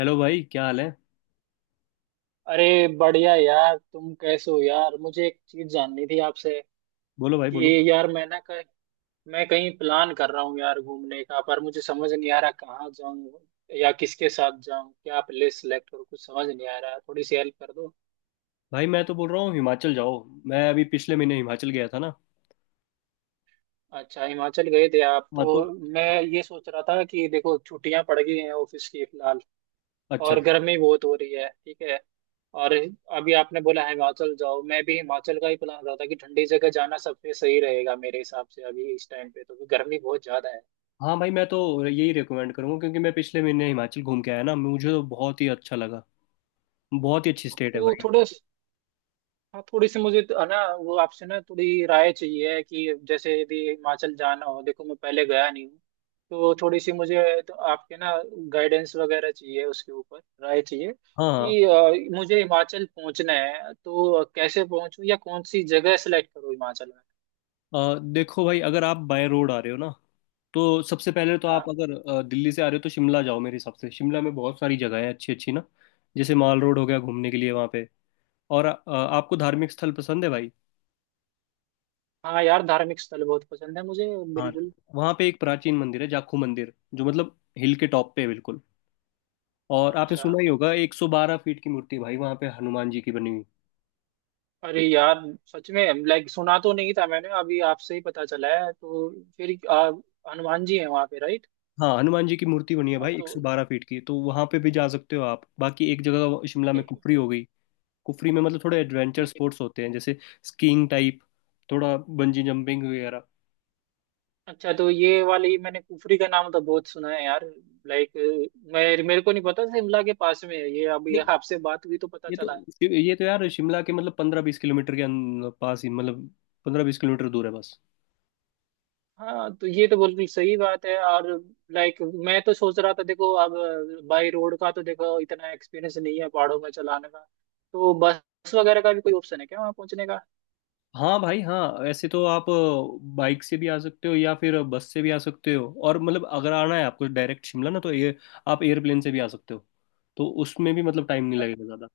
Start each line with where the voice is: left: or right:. left: Hello भाई, क्या हाल है?
right: अरे बढ़िया यार, तुम कैसे हो? यार, मुझे एक चीज जाननी थी आपसे
left: बोलो भाई, बोलो।
right: कि यार मैं कहीं प्लान कर रहा हूँ यार घूमने का। पर मुझे समझ नहीं आ रहा कहाँ जाऊँ या किसके साथ जाऊँ, क्या आप प्लेस सेलेक्ट करूँ, कुछ समझ नहीं आ रहा है। थोड़ी सी हेल्प कर दो।
left: भाई, मैं तो बोल रहा हूँ, हिमाचल जाओ। मैं अभी पिछले महीने हिमाचल गया था ना।
right: अच्छा, हिमाचल गए थे आप तो।
left: हाँ तो।
right: मैं ये सोच रहा था कि देखो, छुट्टियां पड़ गई हैं ऑफिस की फिलहाल,
left: अच्छा।
right: और गर्मी बहुत हो रही है, ठीक है। और अभी आपने बोला हिमाचल जाओ, मैं भी हिमाचल का ही प्लान रहा था कि ठंडी जगह जाना सबसे सही रहेगा मेरे हिसाब से अभी इस टाइम पे, तो क्योंकि गर्मी बहुत ज्यादा है।
left: हाँ भाई, मैं तो यही रिकमेंड करूँगा क्योंकि मैं पिछले महीने हिमाचल घूम के आया ना, मुझे तो बहुत ही अच्छा लगा। बहुत ही अच्छी स्टेट है
right: तो
left: भाई।
right: थोड़ा, हाँ, थोड़ी सी मुझे तो- है ना, वो आपसे ना थोड़ी राय चाहिए कि जैसे यदि हिमाचल जाना हो, देखो मैं पहले गया नहीं हूँ। तो थोड़ी सी मुझे तो आपके ना गाइडेंस वगैरह चाहिए, उसके ऊपर राय चाहिए
left: हाँ
right: कि
left: हाँ।
right: मुझे हिमाचल पहुंचना है तो कैसे पहुंचूं या कौन सी जगह सेलेक्ट करूं हिमाचल में।
left: देखो भाई, अगर आप बाय रोड आ रहे हो ना तो सबसे पहले तो
right: हाँ।
left: आप अगर दिल्ली से आ रहे हो तो शिमला जाओ। मेरे हिसाब से शिमला में बहुत सारी जगह है, अच्छी अच्छी ना। जैसे माल रोड हो गया घूमने के लिए वहाँ पे। और आपको धार्मिक स्थल पसंद है भाई?
right: हाँ यार, धार्मिक स्थल बहुत पसंद है मुझे,
left: हाँ।
right: बिल्कुल।
left: वहाँ पे एक प्राचीन मंदिर है, जाखू मंदिर, जो मतलब हिल के टॉप पे है बिल्कुल। और आपने
right: अच्छा।
left: सुना ही होगा, 112 फीट की मूर्ति है भाई वहाँ पे हनुमान जी की बनी हुई।
right: अरे यार, सच में लाइक सुना तो नहीं था मैंने, अभी आपसे ही पता चला है। फिर आ, हनुमान जी हैं वहाँ पे, राइट?
left: हाँ, हनुमान जी की मूर्ति बनी है भाई
right: तो
left: 112 फीट की, तो वहाँ पे भी जा सकते हो आप। बाकी एक जगह शिमला में
right: ठीक।
left: कुफरी हो गई। कुफरी में मतलब थोड़े एडवेंचर
right: ठीक।
left: स्पोर्ट्स होते हैं, जैसे स्कीइंग टाइप, थोड़ा बंजी जंपिंग वगैरह।
right: अच्छा, तो ये वाली, मैंने कुफरी का नाम तो बहुत सुना है यार, लाइक। मैं, मेरे को नहीं पता शिमला के पास में है ये, अभी
left: देख,
right: आपसे बात हुई तो पता
left: ये तो
right: चला।
left: ये तो यार, शिमला के मतलब 15-20 किलोमीटर के पास ही, मतलब 15-20 किलोमीटर दूर है बस।
right: हाँ, तो ये तो बिल्कुल सही बात है। और लाइक, मैं तो सोच रहा था देखो अब, बाई रोड का तो देखो इतना एक्सपीरियंस नहीं है पहाड़ों में चलाने का, तो बस वगैरह का भी कोई ऑप्शन है क्या वहाँ पहुँचने का?
left: हाँ भाई हाँ, ऐसे तो आप बाइक से भी आ सकते हो या फिर बस से भी आ सकते हो। और मतलब अगर आना है आपको डायरेक्ट शिमला ना तो ये आप एयरप्लेन से भी आ सकते हो। तो उसमें भी मतलब टाइम नहीं
right: पर
left: लगेगा ज़्यादा।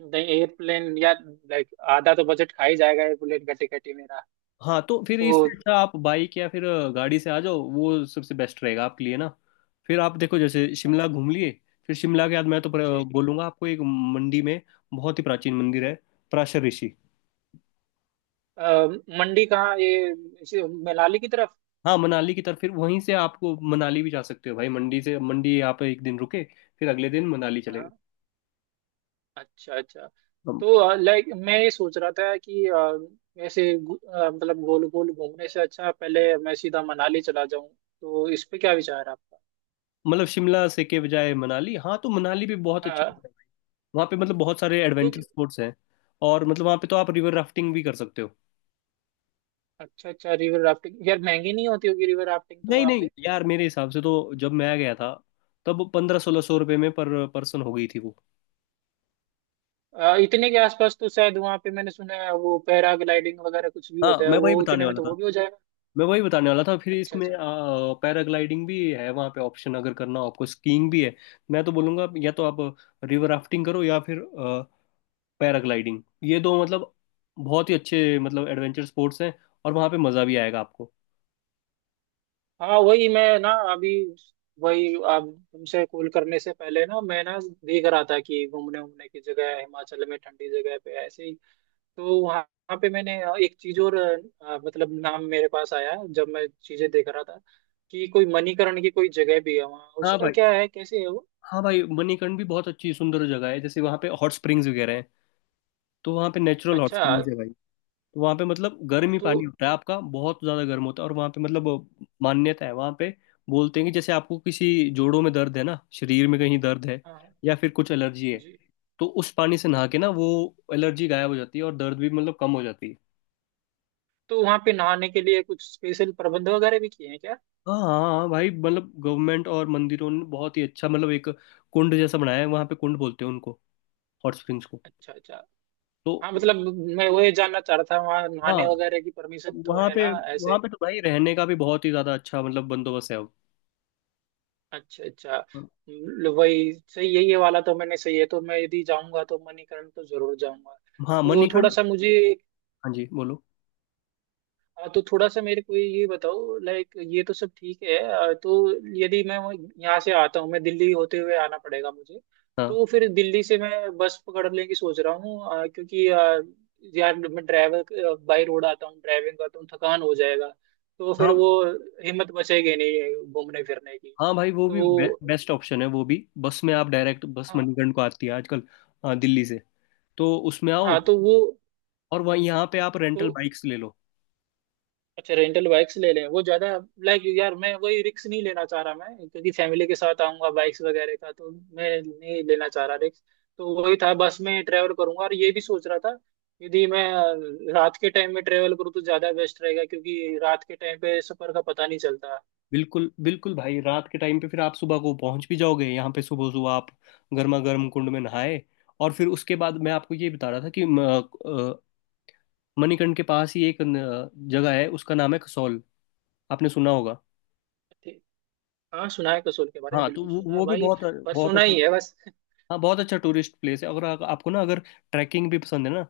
right: नहीं, एयरप्लेन या लाइक आधा तो बजट खा ही जाएगा एयरप्लेन का टिकट ही मेरा।
left: हाँ तो फिर
right: तो
left: इससे अच्छा आप बाइक या फिर गाड़ी से आ जाओ, वो सबसे बेस्ट रहेगा आपके लिए ना। फिर आप देखो, जैसे
right: हाँ,
left: शिमला घूम लिए। फिर शिमला के बाद मैं तो
right: जी।
left: बोलूँगा आपको एक, मंडी में बहुत ही प्राचीन मंदिर है, पराशर ऋषि।
right: अ, मंडी कहाँ ये, मनाली की तरफ?
left: हाँ मनाली की तरफ, फिर वहीं से आपको मनाली भी जा सकते हो भाई, मंडी से। मंडी आप एक दिन रुके, फिर अगले दिन मनाली चले।
right: हाँ। अच्छा अच्छा।
left: हम-
right: तो लाइक मैं ये सोच रहा था कि ऐसे मतलब गोल गोल घूमने से अच्छा पहले मैं सीधा मनाली चला जाऊं, तो इस पे क्या विचार है आपका?
left: मतलब शिमला से के बजाय मनाली, हाँ तो मनाली भी बहुत अच्छी
right: हाँ,
left: जगह है। वहाँ पे मतलब बहुत सारे एडवेंचर
right: क्योंकि
left: स्पोर्ट्स हैं। और मतलब वहाँ पे तो आप रिवर राफ्टिंग भी कर सकते हो।
right: अच्छा अच्छा, रिवर राफ्टिंग यार महंगी नहीं होती होगी रिवर राफ्टिंग तो
left: नहीं
right: वहाँ
left: नहीं
right: पे?
left: यार, मेरे हिसाब से तो जब मैं गया था तब 1500-1600 रुपये में पर पर्सन हो गई थी वो।
right: इतने के आसपास तो शायद, वहाँ पे मैंने सुना है वो पैराग्लाइडिंग वगैरह कुछ भी
left: हाँ,
right: होता है
left: मैं वही
right: वो,
left: बताने
right: इतने में
left: वाला
right: तो
left: था।
right: वो भी हो जाएगा।
left: मैं वही बताने वाला था, फिर
right: अच्छा
left: इसमें
right: अच्छा।
left: पैराग्लाइडिंग भी है वहाँ पे ऑप्शन, अगर करना हो आपको, स्कीइंग भी है। मैं तो बोलूँगा या तो आप रिवर राफ्टिंग करो या फिर पैराग्लाइडिंग, ये दो मतलब बहुत ही अच्छे मतलब एडवेंचर स्पोर्ट्स हैं। और वहाँ पे मज़ा भी आएगा आपको।
right: हाँ वही मैं ना अभी, वही आप, तुमसे कॉल करने से पहले ना मैं ना देख रहा था कि घूमने घूमने की जगह है हिमाचल में, ठंडी जगह पे ऐसे ही। तो वहाँ वहाँ पे मैंने एक चीज और, मतलब नाम मेरे पास आया जब मैं चीजें देख रहा था कि कोई मणिकरण की कोई जगह भी है वहाँ,
left: हाँ
right: उसका
left: भाई
right: क्या है, कैसे है वो?
left: हाँ भाई, मणिकर्ण भी बहुत अच्छी सुंदर जगह है, जैसे वहाँ पे हॉट स्प्रिंग्स वगैरह हैं। तो वहाँ पे नेचुरल हॉट
right: अच्छा।
left: स्प्रिंग्स है भाई। तो वहाँ पे मतलब गर्म ही
right: तो
left: पानी होता है आपका, बहुत ज़्यादा गर्म होता है। और वहाँ पे मतलब मान्यता है, वहाँ पे बोलते हैं कि जैसे आपको किसी जोड़ों में दर्द है ना, शरीर में कहीं दर्द है
right: हाँ
left: या फिर कुछ एलर्जी है,
right: जी।
left: तो उस पानी से नहा के ना वो एलर्जी गायब हो जाती है और दर्द भी मतलब कम हो जाती है।
right: तो वहाँ पे नहाने के लिए कुछ स्पेशल प्रबंध वगैरह भी किए हैं क्या?
left: हाँ हाँ भाई, मतलब गवर्नमेंट और मंदिरों ने बहुत ही अच्छा मतलब एक कुंड जैसा बनाया है वहाँ पे, कुंड बोलते हैं उनको, हॉट स्प्रिंग्स को।
right: अच्छा अच्छा।
left: तो
right: हाँ मतलब, मैं वही जानना चाह रहा था, वहाँ नहाने
left: हाँ,
right: वगैरह की परमिशन तो
left: वहाँ
right: है
left: पे
right: ना
left: वहाँ
right: ऐसे?
left: पे तो भाई रहने का भी बहुत ही ज़्यादा अच्छा मतलब बंदोबस्त है अब।
right: अच्छा अच्छा। वही सही है ये वाला तो, मैंने सही है तो मैं यदि जाऊंगा तो मणिकरण तो जरूर जाऊंगा।
left: हाँ
right: तो थोड़ा
left: मणिखंड।
right: सा मुझे,
left: हाँ जी, बोलो।
right: हाँ, तो थोड़ा सा मेरे को ये बताओ लाइक, ये तो सब ठीक है। तो यदि मैं यहाँ से आता हूँ, मैं दिल्ली होते हुए आना पड़ेगा मुझे।
left: हाँ
right: तो फिर दिल्ली से मैं बस पकड़ने की सोच रहा हूँ, क्योंकि यार मैं ड्राइवर बाई रोड आता हूँ, ड्राइविंग करता हूँ, थकान हो जाएगा। तो फिर
left: हाँ।
right: वो हिम्मत बचेगी नहीं घूमने फिरने की।
left: हाँ भाई, वो भी
right: तो
left: बेस्ट ऑप्शन है, वो भी बस में आप डायरेक्ट। बस
right: हाँ।
left: मणिकर्ण को आती है आजकल, दिल्ली से। तो उसमें आओ।
right: हाँ, तो वो।
left: और वहीं यहाँ पे आप
right: तो
left: रेंटल बाइक्स ले लो।
right: अच्छा, रेंटल बाइक्स ले लें, वो ज्यादा, लाइक यार मैं वही रिक्स नहीं लेना चाह रहा मैं, क्योंकि फैमिली के साथ आऊंगा, बाइक्स वगैरह का तो मैं नहीं लेना चाह रहा रिक्स। तो वही था, बस में ट्रेवल करूंगा। और ये भी सोच रहा था, यदि मैं रात के टाइम में ट्रेवल करूँ तो ज्यादा बेस्ट रहेगा क्योंकि रात के टाइम पे सफर का पता नहीं चलता।
left: बिल्कुल बिल्कुल भाई, रात के टाइम पे फिर आप सुबह को पहुंच भी जाओगे। यहाँ पे सुबह सुबह आप गर्मा गर्म कुंड में नहाए, और फिर उसके बाद मैं आपको ये बता रहा था कि अ, मणिकर्ण के पास ही एक जगह है, उसका नाम है कसौल। आपने सुना होगा।
right: ठीक। हाँ सुना है कसोल के बारे में,
left: हाँ, तो
right: बिल्कुल
left: वो
right: सुना है
left: वो भी
right: भाई।
left: बहुत,
right: पर
left: बहुत
right: सुना
left: अच्छा।
right: ही है बस।
left: हाँ, बहुत अच्छा टूरिस्ट प्लेस है। अगर आपको ना, अगर ट्रैकिंग भी पसंद है ना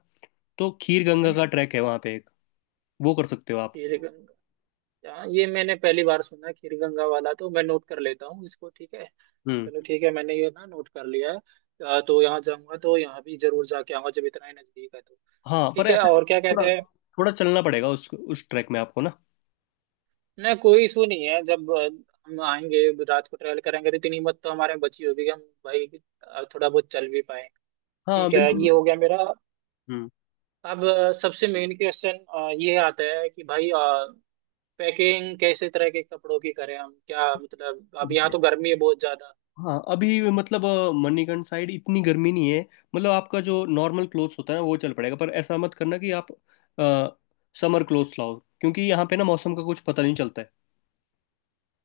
left: तो खीर गंगा
right: हम्म।
left: का ट्रैक है वहाँ पे एक, वो कर सकते हो आप।
right: खीर गंगा। हाँ ये मैंने पहली बार सुना, खीर गंगा वाला तो मैं नोट कर लेता हूँ इसको, ठीक है।
left: हम्म।
right: चलो ठीक है, मैंने ये ना नोट कर लिया है। तो यहाँ जाऊंगा तो यहाँ भी जरूर जाके आऊंगा जब इतना ही नजदीक है तो।
left: हाँ, पर
right: ठीक है,
left: ऐसा
right: और क्या कहते
left: थोड़ा,
right: हैं?
left: थोड़ा चलना पड़ेगा उस ट्रैक में आपको ना।
right: ना, कोई इशू नहीं है। जब हम आएंगे, रात को ट्रैवल करेंगे तो इतनी हिम्मत तो हमारे में बची होगी कि हम भाई थोड़ा बहुत चल भी पाए।
left: हाँ
right: ठीक है, ये
left: बिल्कुल।
right: हो गया मेरा।
left: हम्म।
right: अब सबसे मेन क्वेश्चन ये आता है कि भाई पैकिंग कैसे तरह के कपड़ों की करें हम, क्या मतलब, अब यहाँ तो गर्मी है बहुत ज्यादा।
left: हाँ, अभी मतलब मणिकर्ण साइड इतनी गर्मी नहीं है। मतलब आपका जो नॉर्मल क्लोथ्स होता है ना, वो चल पड़ेगा। पर ऐसा मत करना कि आप समर क्लोथ्स लाओ, क्योंकि यहाँ पे ना मौसम का कुछ पता नहीं चलता है।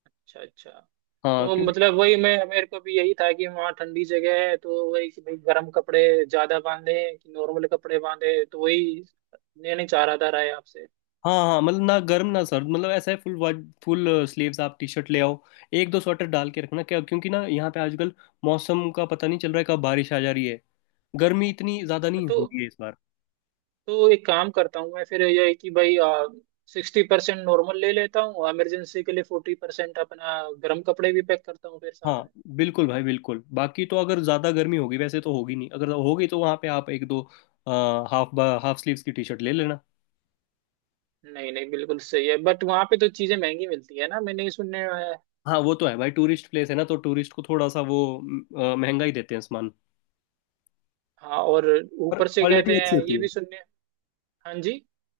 right: अच्छा अच्छा।
left: हाँ
right: तो
left: क्योंकि।
right: मतलब वही मैं, मेरे को भी यही था कि वहाँ ठंडी जगह है तो वही कि भाई गर्म कपड़े ज्यादा बांधे कि नॉर्मल कपड़े बांधे, तो वही लेने चाह रहा था राय आपसे।
left: हाँ हाँ, मतलब ना गर्म ना सर्द, मतलब ऐसा है। फुल फुल स्लीव्स आप टी शर्ट ले आओ। एक दो स्वेटर डाल के रखना क्या, क्योंकि ना यहाँ पे आजकल मौसम का पता नहीं चल रहा है कब बारिश आ जा रही है। गर्मी इतनी ज़्यादा नहीं हो
right: तो
left: रही है इस बार।
right: तो एक काम करता हूँ मैं फिर, ये है कि भाई 60% नॉर्मल ले लेता हूँ, इमरजेंसी के लिए 40% अपना गर्म कपड़े भी पैक करता हूँ फिर साथ
left: हाँ
right: में।
left: बिल्कुल भाई बिल्कुल, बाकी तो अगर ज़्यादा गर्मी होगी, वैसे तो होगी नहीं, अगर होगी तो वहाँ पे आप एक दो हाफ हाफ स्लीव्स की टी शर्ट ले लेना।
right: नहीं नहीं, बिल्कुल सही है। बट वहाँ पे तो चीजें महंगी मिलती है ना, मैंने ये सुनने में आया है।
left: हाँ वो तो है भाई, टूरिस्ट प्लेस है ना, तो टूरिस्ट को थोड़ा सा वो महंगा ही देते हैं सामान।
right: हाँ, और
left: पर
right: ऊपर से कहते
left: क्वालिटी अच्छी
right: हैं,
left: होती
right: ये
left: है।
right: भी सुनने। हाँ जी।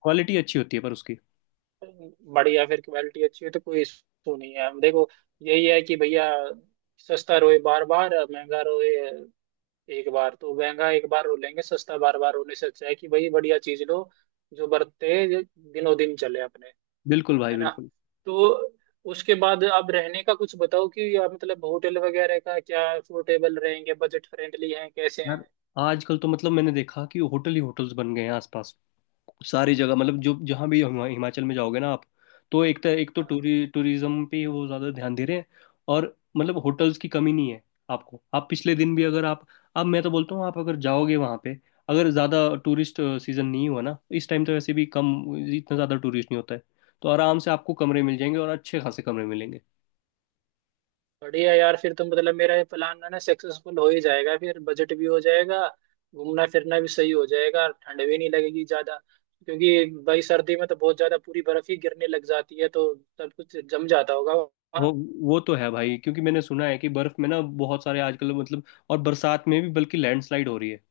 left: क्वालिटी अच्छी होती है पर उसकी।
right: बढ़िया, फिर क्वालिटी अच्छी है तो कोई इशू नहीं है देखो। यही है कि भैया, सस्ता रोए बार बार, महंगा रोए एक बार, तो महंगा एक बार रो लेंगे, सस्ता बार बार रोने से अच्छा है कि भाई बढ़िया चीज लो, जो बरते दिनों दिन चले अपने।
left: बिल्कुल भाई
right: है ना?
left: बिल्कुल।
right: तो उसके बाद आप रहने का कुछ बताओ कि आप मतलब होटल वगैरह का क्या, अफोर्डेबल रहेंगे, बजट फ्रेंडली हैं, कैसे
left: यार,
right: हैं?
left: आजकल तो मतलब मैंने देखा कि होटल ही होटल्स बन गए हैं आसपास। सारी जगह मतलब जो जहाँ भी हिमाचल में जाओगे ना आप, तो एक तो
right: हाँ।
left: टूरी टूरिज्म पे वो ज़्यादा ध्यान दे रहे हैं। और मतलब होटल्स की कमी नहीं है। आपको, आप पिछले दिन भी अगर आप। अब मैं तो बोलता हूँ, आप अगर जाओगे वहाँ पे, अगर ज़्यादा टूरिस्ट सीज़न नहीं हुआ ना इस टाइम, तो वैसे भी कम, इतना ज़्यादा टूरिस्ट नहीं होता है। तो आराम से आपको कमरे मिल जाएंगे और अच्छे खासे कमरे मिलेंगे।
right: बढ़िया यार, फिर तो मतलब मेरा ये प्लान ना ना सक्सेसफुल हो ही जाएगा, फिर बजट भी हो जाएगा, घूमना फिरना भी सही हो जाएगा, ठंड भी नहीं लगेगी ज्यादा, क्योंकि भाई सर्दी में तो बहुत ज्यादा पूरी बर्फ ही गिरने लग जाती है, तो सब कुछ जम जाता होगा
left: वो
right: वहाँ।
left: वो तो है भाई, क्योंकि मैंने सुना है कि बर्फ़ में ना बहुत सारे आजकल मतलब, और बरसात में भी बल्कि लैंडस्लाइड हो रही है।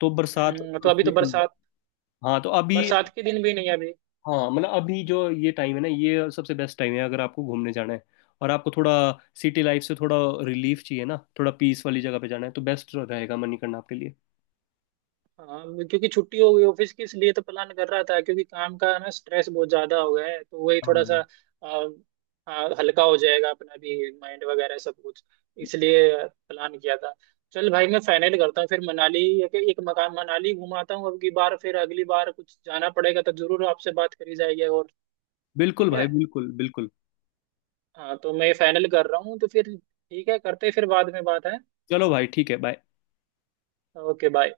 left: तो बरसात।
right: तो अभी तो बरसात
left: हाँ तो अभी।
right: बरसात के दिन भी नहीं है अभी।
left: हाँ मतलब अभी जो ये टाइम है ना, ये सबसे बेस्ट टाइम है अगर आपको घूमने जाना है। और आपको थोड़ा, सिटी लाइफ से थोड़ा रिलीफ चाहिए ना, थोड़ा पीस वाली जगह पे जाना है, तो बेस्ट रहेगा मनी करना आपके लिए।
right: हाँ, क्योंकि छुट्टी हो गई ऑफिस की इसलिए तो प्लान कर रहा था, क्योंकि काम का ना स्ट्रेस बहुत ज्यादा हो गया है, तो वही
left: हाँ
right: थोड़ा सा
left: भाई।
right: आ, आ, हल्का हो जाएगा अपना भी माइंड वगैरह सब कुछ, इसलिए प्लान किया था। चल भाई, मैं फाइनल करता हूँ फिर मनाली, या कि एक मकान मनाली घुमाता हूँ अब की बार, फिर अगली बार कुछ जाना पड़ेगा तो जरूर आपसे बात करी जाएगी। और
left: बिल्कुल
right: ठीक है।
left: भाई बिल्कुल बिल्कुल।
right: हाँ तो मैं फाइनल कर रहा हूँ तो फिर ठीक है, करते हैं फिर बाद में बात है।
left: चलो भाई, ठीक है, बाय।
right: Okay bye.